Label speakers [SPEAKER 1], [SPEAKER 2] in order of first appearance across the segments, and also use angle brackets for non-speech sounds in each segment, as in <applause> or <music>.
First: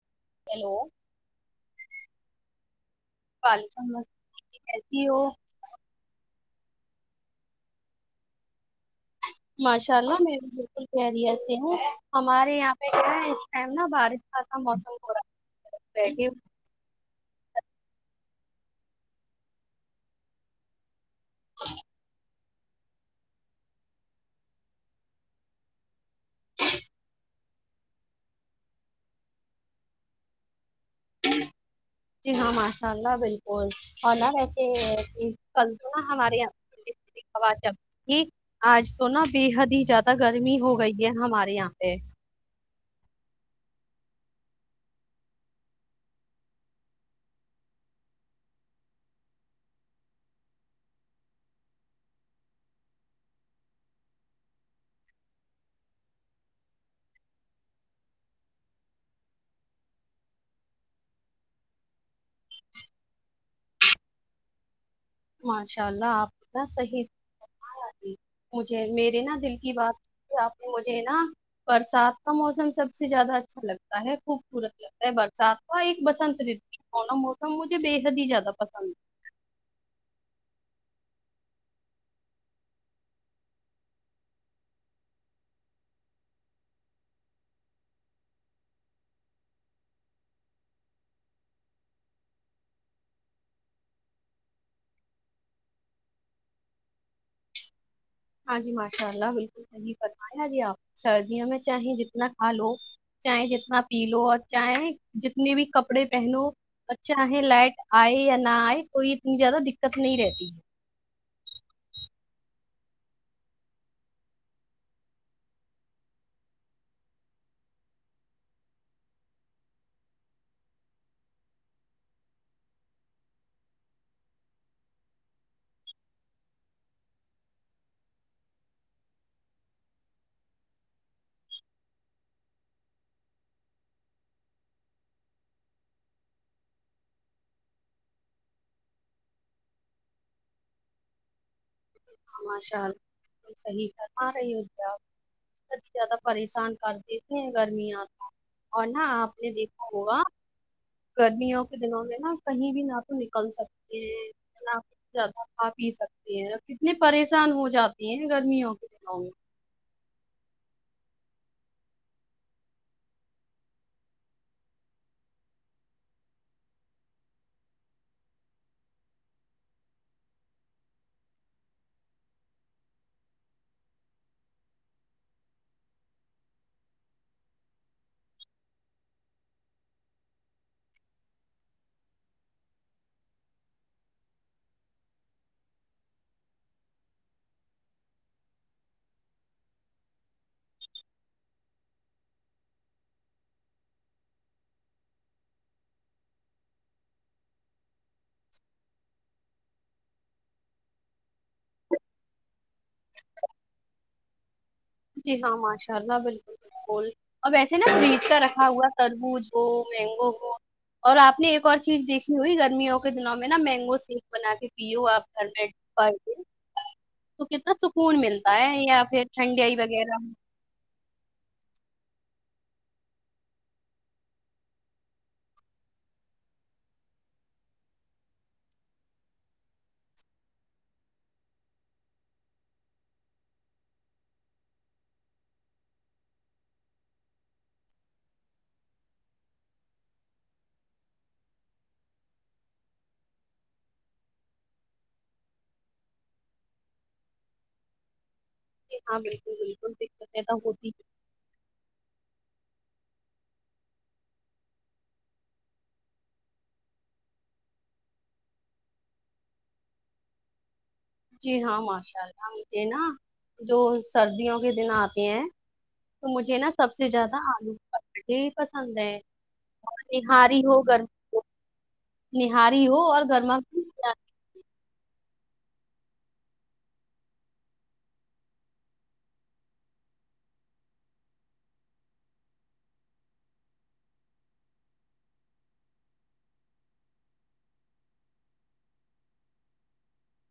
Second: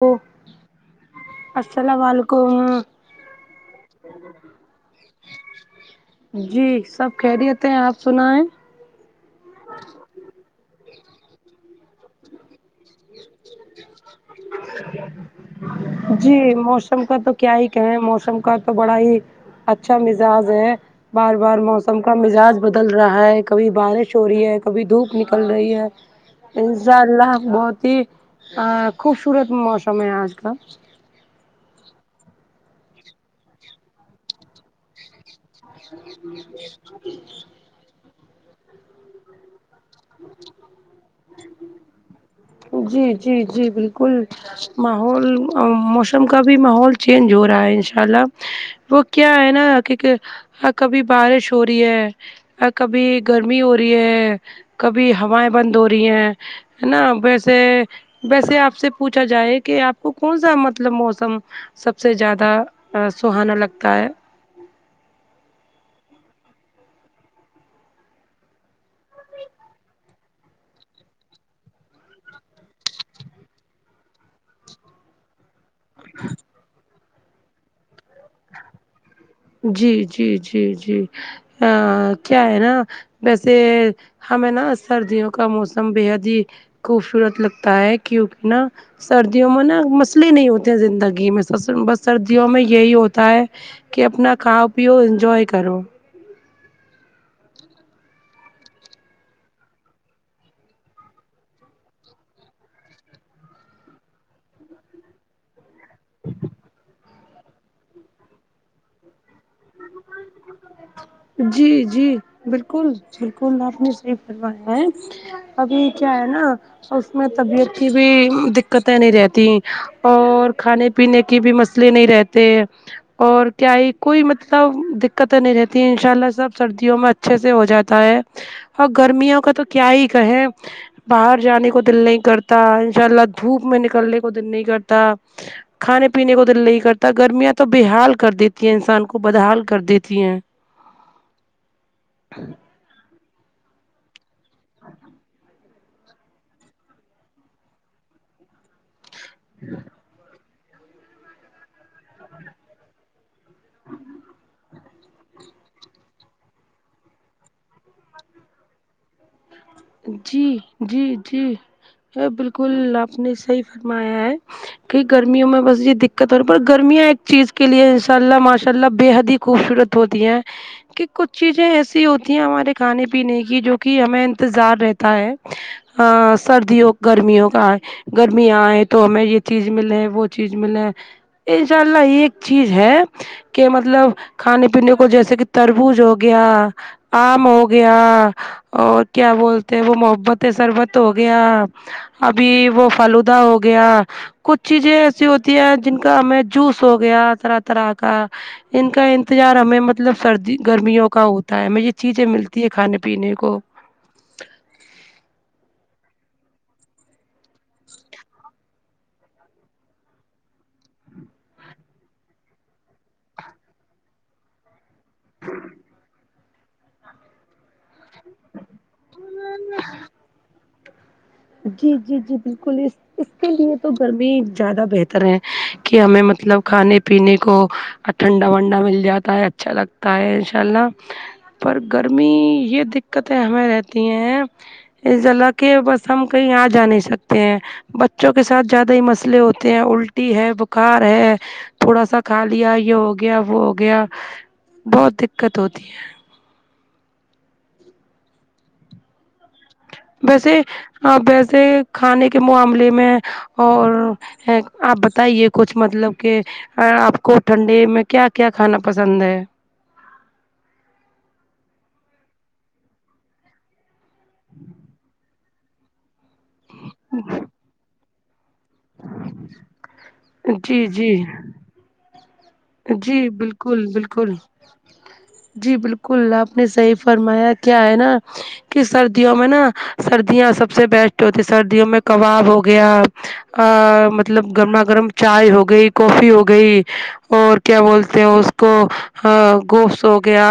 [SPEAKER 1] وہ
[SPEAKER 2] ہیلو
[SPEAKER 1] السلام علیکم
[SPEAKER 2] پل سس ٹھیک ہے جی وہ
[SPEAKER 1] جی سب خہریت ہیں آپ سنا ہے
[SPEAKER 2] ماشاء ہ میں بھی بالکل خیریت سے ہوں ہمارے یہاں پہ کیا ہے اس ٹائم نا بارش کا سا موسم ہو رہا ہے بیٹھے ہو؟
[SPEAKER 1] جی موسم کا تو کیا ہی کہیں موسم کا تو بڑا ہی اچھا مزاج ہے بار بار موسم کا مزاج بدل رہا ہے کبھی بارش ہو رہی ہے کبھی دھوپ نکل رہی ہے انشاء اللہ بہت ہی خوبصورت موسم ہے آج کل
[SPEAKER 2] جی ہاں ماشاء اللہ بالکل اورالار وسے کل تو نا ہمارے یہاں آو جب یہ آج تو نا بے حد ہی زیادہ گرمی ہو گئی ہے ہمارے یہاں پہ
[SPEAKER 1] جی جی جی بالکل ماحول موسم کا بھی ماحول چینج ہو رہا ہے ان شاء اللہ وہ کیا ہے نا کہ کبھی بارش ہو رہی ہے کبھی گرمی ہو رہی ہے کبھی ہوائیں بند ہو رہی ہیں ہے نا ویسے ویسے آپ سے پوچھا جائے کہ آپ کو کون سا مطلب موسم سب سے زیادہ سہانا لگتا ہے <unintelligible>
[SPEAKER 2] ماشاء اللہ آپ اتنا صحیح مجھے میرے نہ دل کی بات ج آپ نے مجھے نا <unintelligible> برسات کا موسم سب سے زیادہ اچھا لگتا ہے خوبصورت لگتا ہے بر ساتواں ایک بسنت رتو سوناا موسم مجھے بے حد ہی زیادہ پسند ہے
[SPEAKER 1] جی جی جی جی کیا ہے نا ویسے ہمیں نا سردیوں کا موسم بےحد ہی خوبصورت لگتا ہے کیونکہ نا سردیوں میں نا مسئلے نہیں ہوتے ہیں زندگی میں بس سردیوں میں یہی ہوتا ہے کہ اپنا کاؤ پیو انجوائے کرو
[SPEAKER 2] ہاں جی ماشاء اللہ بالکل صحیح فتمایا ا جی آپ سردیوں میں چاہیں جتنا کھا لو چاہیں جتنا پی لو اور چاہ جتنے بھی کپ کپڑے پہنو اچھا ہے لائٹ آئے یا نہ آئے کوئی اتنی زیادہ دقت نہیں رہتی ہے
[SPEAKER 1] جی جی بالکل بالکل آپ نے صحی کروایا ہے ابھی کیا ہے نا اس میں طبیعت کی بھی دقتیں نہیں رہتی اور کھانے پینے کے بھی مسئلے نہیں رہتے اور کیا یہ کوئی مطلب دقت نہیں رہتی ان شاء اللہ سب سردیوں میں اچھے سے ہو جاتا ہے اور گرمیوں کا تو کیا ہی کہیں باہر جانے کو دل نہیں کرتا انشاء اللہ دھوپ میں نکلنے کو دل نہیں کرتا کھانے پینے کو دل نہیں کرتا گرمیاں تو بےحال کر دیتی ہے انسان کو بدحال کر دیتی کین <unintelligible>
[SPEAKER 2] ہاں ماشال صحیح کرم رہی ہو کہ آپ ا زیادہ پریشان کر دیتی ہیں گرمیاں اور نہا آپ نے دیکھا ہوگا گرمیوں کے دنوں میں نہا کہیں بھی نہ تو نکل سکتے ہیں نہ زد کھا پی سکتے ہیں کتنے پریشان ہو جاتے ہیں گرمیوں کے دنوں میں
[SPEAKER 1] جی جی جی یہ بالکل آپ نے صحیح فرمایا ہے کہ گرمیوں میں بس یہ دقت ہو رہی پر گرمیاں ایک چیز کے لیے ان شاء اللہ ماشاء اللہ بے حد ہی خوبصورت ہوتی ہیں کہ کچھ چیزیں ایسی ہوتی ہیں ہمارے کھانے پینے کی جو کہ ہمیں انتظار رہتا ہے سردیوں گرمیوں کا گرمیاں آئے تو ہمیں یہ چیز ملے ہے وہ چیز ملے ان شاء اللہ ایک چیز ہے کہ مطلب کھانے پینے کو جیسے کہ تربوز ہو گیا آم ہو گیا اور کیا بولتے ہیں وہ محبت سربت ہو گیا ابھی وہ فلودہ ہو گیا کچھ چیزیں ایسی ہوتی ہیں جن کا ہمیں جوس ہو گیا طرح طرح کا ان کا انتظار ہمیں مطلب سردی گرمیوں کا ہوتا ہے ہمیں یہ چیزیں ملتی ہے کھانے پینے کو <unintelligible>
[SPEAKER 2] جی ہاں ماشاء اللہ بالکل بالکل اور ویسے نا فریج کا رکھا ہوا تربوز ہو مینگو ہو اور آپ نے ایک اور چیز دیکھی ہوئی گرمیوں کے دنوں میں نا مینگو سک بنا کے پو آپ تھڈڈ پر ڈے تو کتنا سکون ملتا ہے یہ آپ ٹھڈی آئی وغیرہ
[SPEAKER 1] جی جی جی بالکل اس اس کے لیے تو گرمی زیادہ بہتر ہے کہ ہمیں مطلب کھانے پینے کو اور ٹھنڈا ونڈا مل جاتا ہے اچھا لگتا ہے ان شاء اللہ پر گرمی یہ دقتیں ہمیں رہتی ہیں لا کہ بس ہم کہیں آاں جا نہیں سکتے ہیں بچوں کے ساتھ زیادہ ہی مسئلے ہوتے ہیں الٹی ہے بخار ہے تھوڑا سا کھا لیا یہ ہو گیا وہ ہو گیا بہت دقت ہوتی ہے
[SPEAKER 2] جی ہاں بالکل بالکل دقتیں
[SPEAKER 1] ویسے
[SPEAKER 2] تو ہوتی
[SPEAKER 1] آ ویسے کھانے کے معاملے میں اور آپ بتائیے کچھ مطلب کہ آپ کو ٹھنڈی میں کیا کیا کھانا پسند ہے
[SPEAKER 2] جی ہاں ماشاء اللہ مجھے نا جو سردیوں کے دن آتے ہیں تو مجھے نا سب سے زیادہ آلود یہ پسند ہے نہ ہاری ہو
[SPEAKER 1] جی جی
[SPEAKER 2] گرمی ہو نہاری ہو اور
[SPEAKER 1] جی
[SPEAKER 2] گرما
[SPEAKER 1] بالکل بالکل جی بالکل آپ نے صحیح فرمایا کیا ہے نا کہ سردیوں میں نا سردیاں سب سے بیسٹ ہوتی سردیوں میں کباب ہو گیا ا مطلب گرما گرم چائے ہو گئی کافی ہو گئی اور کیا بولتے ہیں اس کو گوفس ہو گیا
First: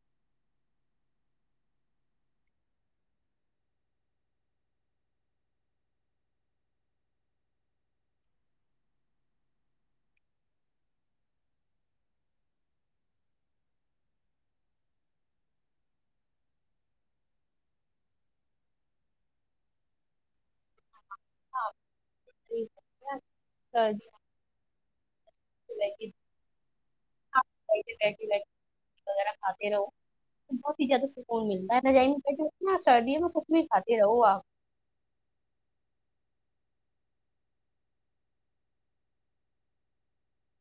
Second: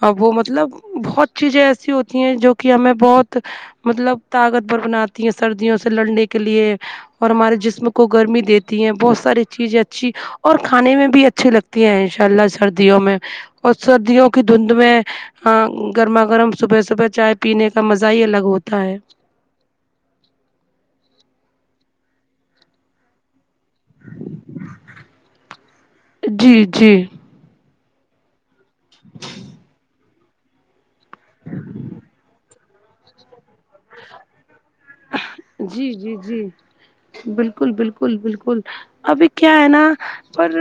[SPEAKER 1] ا وہ مطلب بہت چیزیں ایسی ہوتی ہیں جو کہ ہمیں بہت مطلب طاقت بور بناتی ہیں سردیوں سے لڑنے کے لیے اور ہمارے جسم کو گرمی دیتی ہیں بہت ساری چیزیں اچھی اور کھانے میں بھی بھی اچھی لگتی ہیں ان شاء اللہ سردیوں میں اور سردیوں کی دھند میں ہاں گرما گرم صبح صبح چائے پینے کا مزہ ہی الگ ہوتا ہے
[SPEAKER 2] جی
[SPEAKER 1] جی جی
[SPEAKER 2] ہاں وغہ پات رہو بہت ہی زیادہ سکون ملتا ہے نائ میں بیٹ سردیوں میں کچھ بھی کاتے رہو آپ
[SPEAKER 1] جی جی جی بالکل بالکل بالکل ابھی کیا ہے نا پر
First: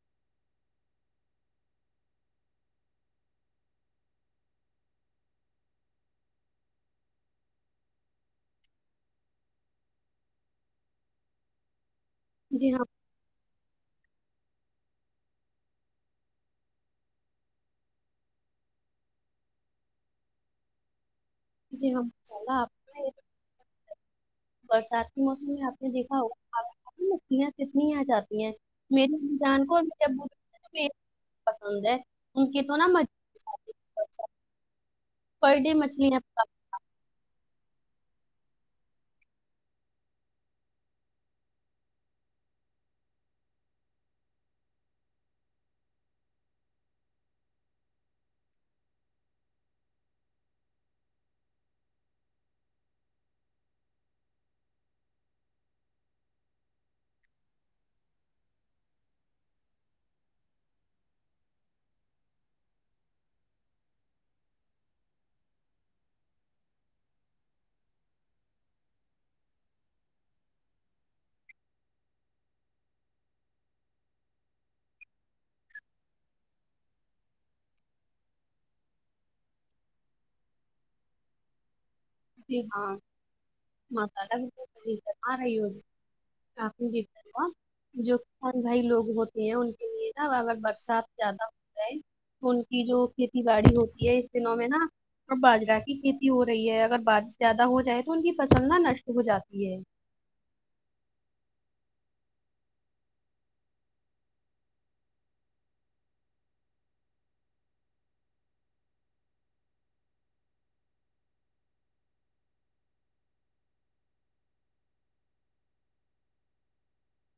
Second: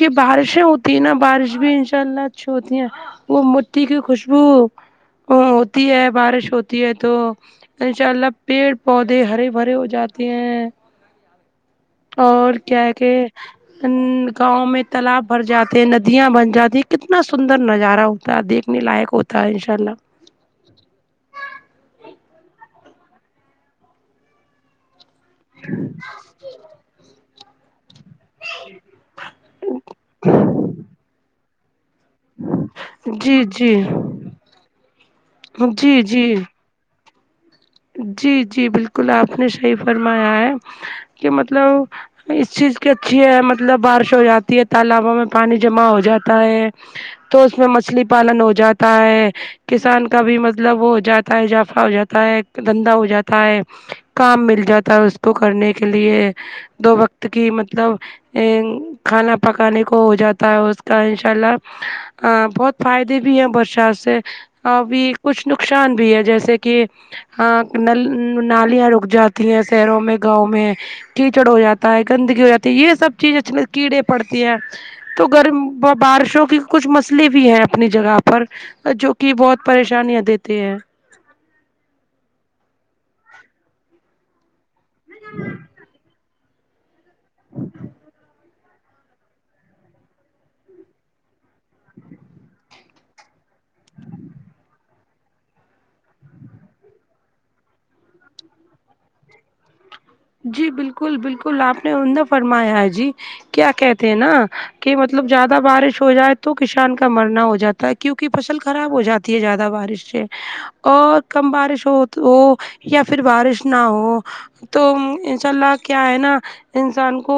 [SPEAKER 1] یہ بارشیں ہوتی ہیں نا بارش بھی ان شاء اللہ اچھی ہوتی ہیں وہ مٹٹی کی خوشبو ہوتی ہے بارش ہوتی ہے تو ان شاء اللہ پیڑ پودے ہرے بھرے ہو جاتے ہیں اور
[SPEAKER 2] جی
[SPEAKER 1] کیا
[SPEAKER 2] ہاں
[SPEAKER 1] کہ ا گاؤں میں تالاب بھر جاتے ندیاں بن جاتی کتنا سندر نظارہ ہوتا دیکھنے لائق ہوتا ہے انشاء اللہ
[SPEAKER 2] جی ہاں انشاء اللہ آپ برسات کے موسم میں آپ نے دیکھا ہو ں کتنی آ جاتی ہیں م جان کوور میں جب پسند ہے ان کے تو نہا
[SPEAKER 1] جی جی
[SPEAKER 2] پر ڈے
[SPEAKER 1] جی
[SPEAKER 2] مچھلی
[SPEAKER 1] جی جی جی بالکل آپ نے صحیح فرمایا ہے کہ مطلب اس چیز کی اچھی ہے مطلب بارش ہو جاتی ہے تالابوں میں پانی جمع ہو جاتا ہے تو اس میں مچھلی پالن ہو جاتا ہے کسان کا بھی مطلب وہ ہو جاتا ہے اضافہ ہو جاتا ہے دھندا ہو جاتا ہے کام مل جاتا ہے اس کو کرنے کے لیے دو وقت کی مطلب ا کھانا پکانے کو ہو جاتا ہے اس کا انشاء اللہ ا بہت فائدے بھی ہیں برشا سے ابھی کچھ نقصان بھی ہے جیسے کہ ہاں نالیاں رک جاتی ہیں شہروں میں گاؤں میں کیچڑ ہو جاتا ہے گندگی ہو جاتی ہے یہ سب چیز اچ کیڑے پڑتی ہے تو گرم بارشوں کی کچھ مسئلے بھی ہیں اپنی جگہ پر جو کہ بہت پریشانیاں دیتے ہیں
[SPEAKER 2] جی ہاں رہی ہو آ جا جو کسان بھائی لوگ ہوتے ہیں ان کے لیے نا اگر برسات زیادہ ہو جائے ان کی جو کھیتی باڑی ہوتی ہے اس دنوں میں نا اور باجرا کی کھیتی ہو رہی ہے اگر بارش زیادہ ہو جائے تو ان کی فصل نہا نشٹ ہو جاتی ہے
[SPEAKER 1] جی بالکل بالکل آپ نے عمدہ فرمایا ہے جی کیا کہتے ہیں نا کہ مطلب زیادہ بارش ہو جائے تو کسان کا مرنا ہو جاتا ہے کیونکہ فصل خراب ہو جاتی ہے زیادہ بارش سے اور کم بارش ہو ہو یا پھر بارش نہ ہو تو انشاء اللہ کیا ہے نا انسان کو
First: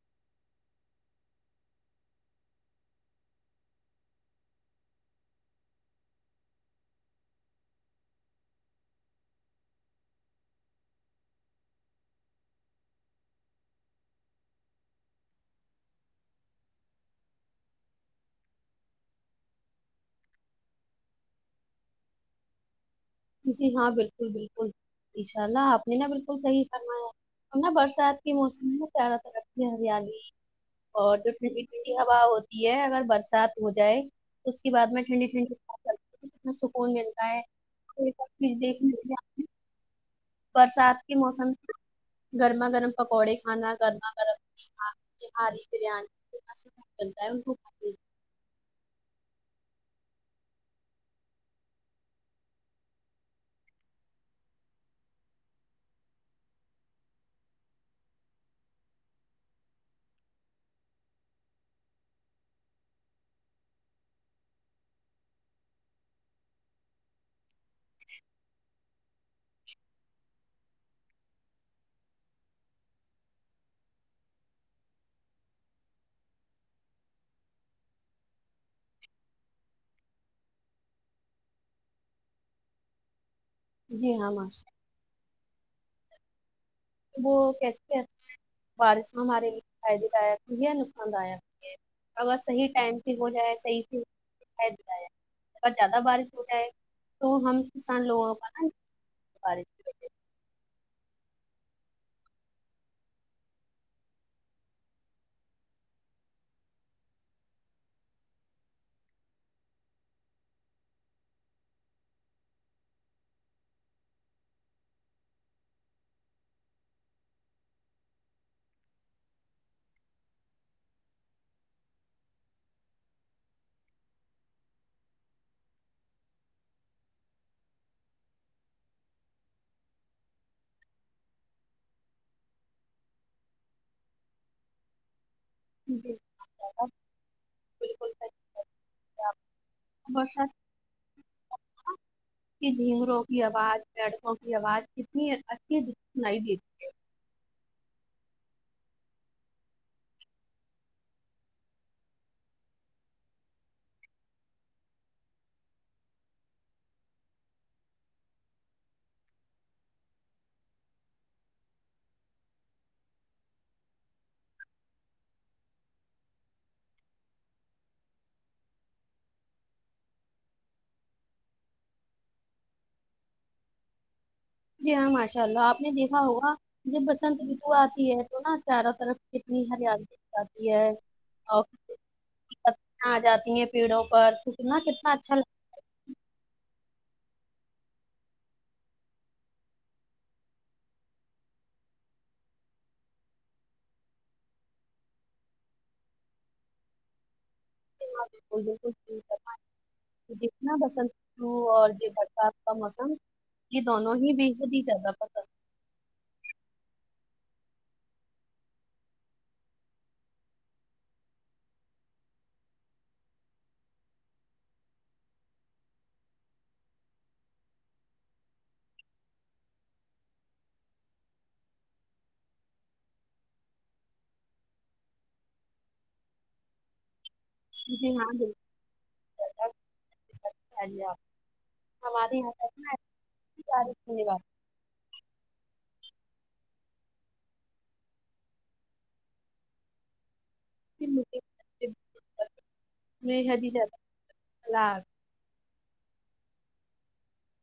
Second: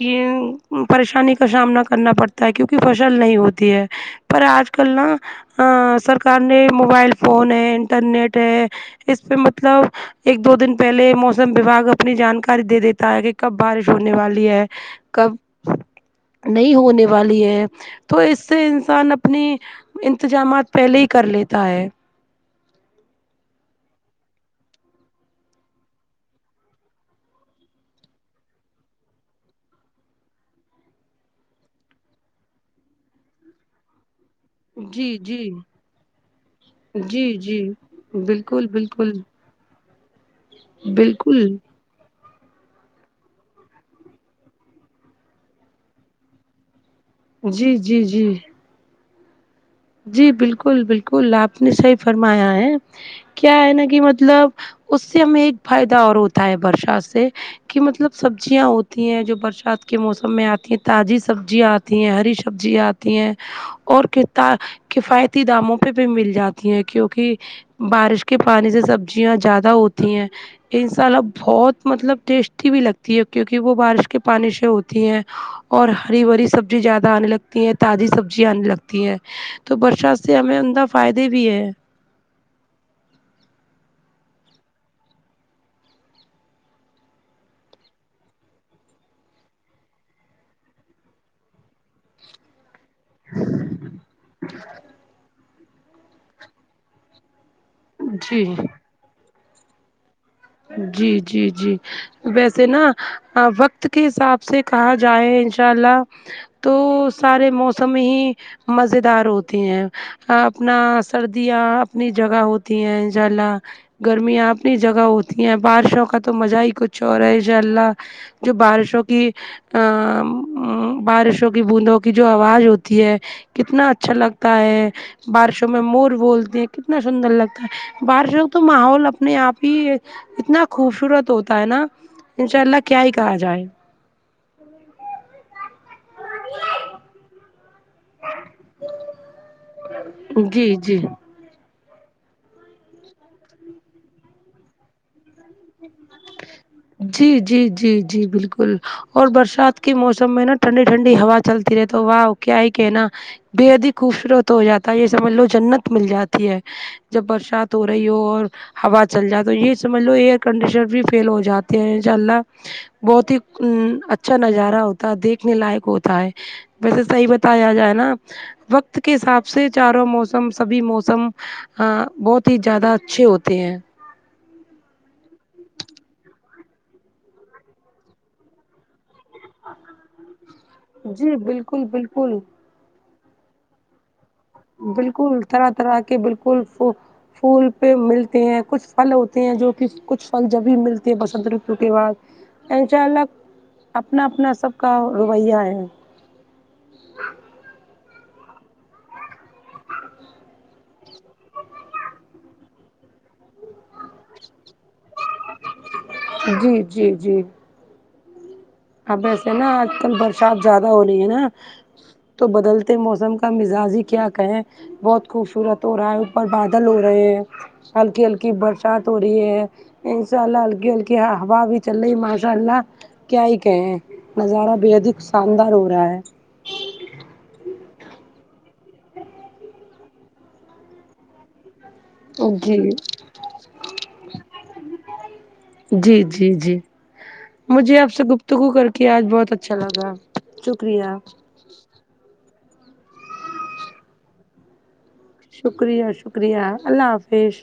[SPEAKER 1] یہ پریشانی کا سامنا کرنا پڑتا ہے کیونکہ فصل نہیں ہوتی ہے پر آج کل نہا ا سرکار نے موبائل فون ہے انٹرنیٹ ہے اس پہ مطلب ایک دو دن پہلے مو موسم وباگ اپنی جانکاری دے دیتا ہے کہ کب بارش ہونے والی ہے کب نہیں ہونے والی ہے تو اس سے انسان اپنی انتظامات پہلے ہی کر لیتا ہے
[SPEAKER 2] جی ہاں بالکل بالکل ان شاء اللہ آپ نے نا بالکل صحیح کرنا ہے ہم نا برسات کے موسم میں نا زارہ ترقتی ہے ہریالی اور جو ٹھنڈی ٹھنڈی ہوا ہوتی ہے اگر برسات ہو جائے تو اس کے بعد میں
[SPEAKER 1] جی
[SPEAKER 2] ٹھنڈی
[SPEAKER 1] جی
[SPEAKER 2] ٹھنڈی پ چتی ہ سکون
[SPEAKER 1] جی
[SPEAKER 2] ملتا ہے
[SPEAKER 1] جی
[SPEAKER 2] سب چیز
[SPEAKER 1] بالکل بالکل
[SPEAKER 2] دیکھنے برسات کے موسم
[SPEAKER 1] بالکل
[SPEAKER 2] گرما گرم پکوڑے کھانا گرما گرم ہاری بریانی ب
[SPEAKER 1] جی
[SPEAKER 2] ہے
[SPEAKER 1] جی جی جی بالکل بالکل آپ نے صحیح فرمایا ہے کیا ہے نا کہ مطلب اس سے ہمیں ایک فائدہ اور ہوتا ہے برشا سے کہ مطلب سبزیاں ہوتی ہیں جو برسات کے موسم میں آتی ہیں تازی سبزیاں آتی ہیں ہری سبزیاںتی ہیں اور کتا کفایتی داموں پہ بھی مل جاتی ہیں کیوںکہ بارش کے پانی سے سبزیاں زیادہ ہوتی ہیں انساء الب بہت مطلب ٹیسٹی بھی لگتی ہے کیونکہ وہ بارش کے پانی سے ہوتی ہیں اور ہری بری سبزی زیادہ آنے لگتی ہیں تازی سبزی آنے لگتی ہیں تو برسات سے ہمیں ان کا فائدے بھی ہے
[SPEAKER 2] جی ہاں م وہ کیسے کہتے ہیں بارش ہمارے لیے فائدے داک بھی ہے نقصان داک ہے اگر صی ٹائم ہو جائے صحیح سے اور زیادہ بارش ہو جائے تو ہم سانوگ
[SPEAKER 1] جی
[SPEAKER 2] پتا بار
[SPEAKER 1] جی جی جی ویسے نا وقت کے حساب سے کہاں جائے انشاء اللہ تو سارے موسم ہی مز دار ہوتے ہیں اپنا سردیاں اپنی جگہ ہوتی ہیں انشاء اللہ گرمیاں اپنی جگہ ہوتی ہیں بارشوں کا تو مزہ ہی کچھ اورا ہے ان شاء اللہ جو بارشوں کی ا بارشوں کی بوندوں کی جو آواز ہوتی ہے کتنا اچھا لگتا ہے بارشوں میں مور بولتے ہیں کتنا سندر لگتا ہے بارشوں تو ماحول اپنے آپ ہی اتنا خوبصورت ہوتا ہے نا ان شاء اللہ کیا ہی کہا جائے
[SPEAKER 2] جی بر
[SPEAKER 1] جی جی <inaudible>
[SPEAKER 2] جھینگروں کی آواز پیڑکوں کی آواز کتنی اچھی سنائی دیتی
[SPEAKER 1] جی جی جی جی بالکل اور برسات کے موسم میں نا ٹھنڈی ٹھنڈی ہوا چلتی رہے تو واہ کیا ہی کہناا بےد ہی خوبصورت ہو جاتا ہے یہ سمجھ لو جنت مل جاتی ہے جب برسات ہو رہی ہو اور ہوا چل جائے تو یہ سمجھ لو ایئر کنڈیشنر بھی فیل ہو جاتے ہیں انشاء اللہ بہت ہی ا اچھا نظارہ ہوتا ہے دیکھنے لائق ہوتا ہے ویسے صحیح بتایا جائے نا وقت کے حساب سے چاروں موسم سبھی موسم ہ بہت ہی زیادہ اچھے ہوتے ہیں
[SPEAKER 2] جی ہاں ماشاء اللہ آپ نے دیکھا ہوگا جب بسنت رتو آتی ہے تو نا چاروں طرف کتنی ہریالی جاتی ہے
[SPEAKER 1] جی
[SPEAKER 2] اور
[SPEAKER 1] بالکل بالکل
[SPEAKER 2] آ جاتی ہیں پیڑوں پر کتنا کتنا
[SPEAKER 1] بالکل
[SPEAKER 2] اچھا لگتا
[SPEAKER 1] طرح طرح کے بالکل پھول پہ ملتے ہیں کچھ پھل ہوتے ہیں جو کہ کچھ پھل جب بھی ملتے ہیں بسنت رتو کے بعد ان الگ اپنا اپنا سب کا رویہ ہے
[SPEAKER 2] جتنا پسند و اور یہ برسات کا موسم یہ دونوں ہی بےحد ہی زیادہ پسند
[SPEAKER 1] جی جی جی اب ویسے نا آج کل برسات زیادہ ہو رہی ہے نا تو بدلتے موسم کا مزاجی کیا کہیں بہت خوبصورت ہو رہا ہے اوپر بادل ہو رہے ہیں ہلکی ہلکی برسات ہو رہی ہے انشاء اللہ ہلکی ہلکی ہوا بھی چل رہی ماشاء اللہ کیا کہ نظارہ بھی ادھک شاندار ہو رہا ہے-
[SPEAKER 2] ج جی ہاں ب ج ہمارے یہاں کیسنا ہےار دھیہ واد
[SPEAKER 1] سج جی- جی- جی مجھے آپ سے گفتگو کر کے آج بہت اچھا لگا-
[SPEAKER 2] پھر
[SPEAKER 1] شکریہ
[SPEAKER 2] مجھے میں حدی ح ال
[SPEAKER 1] شکریہ شکریہ اللہ حافظ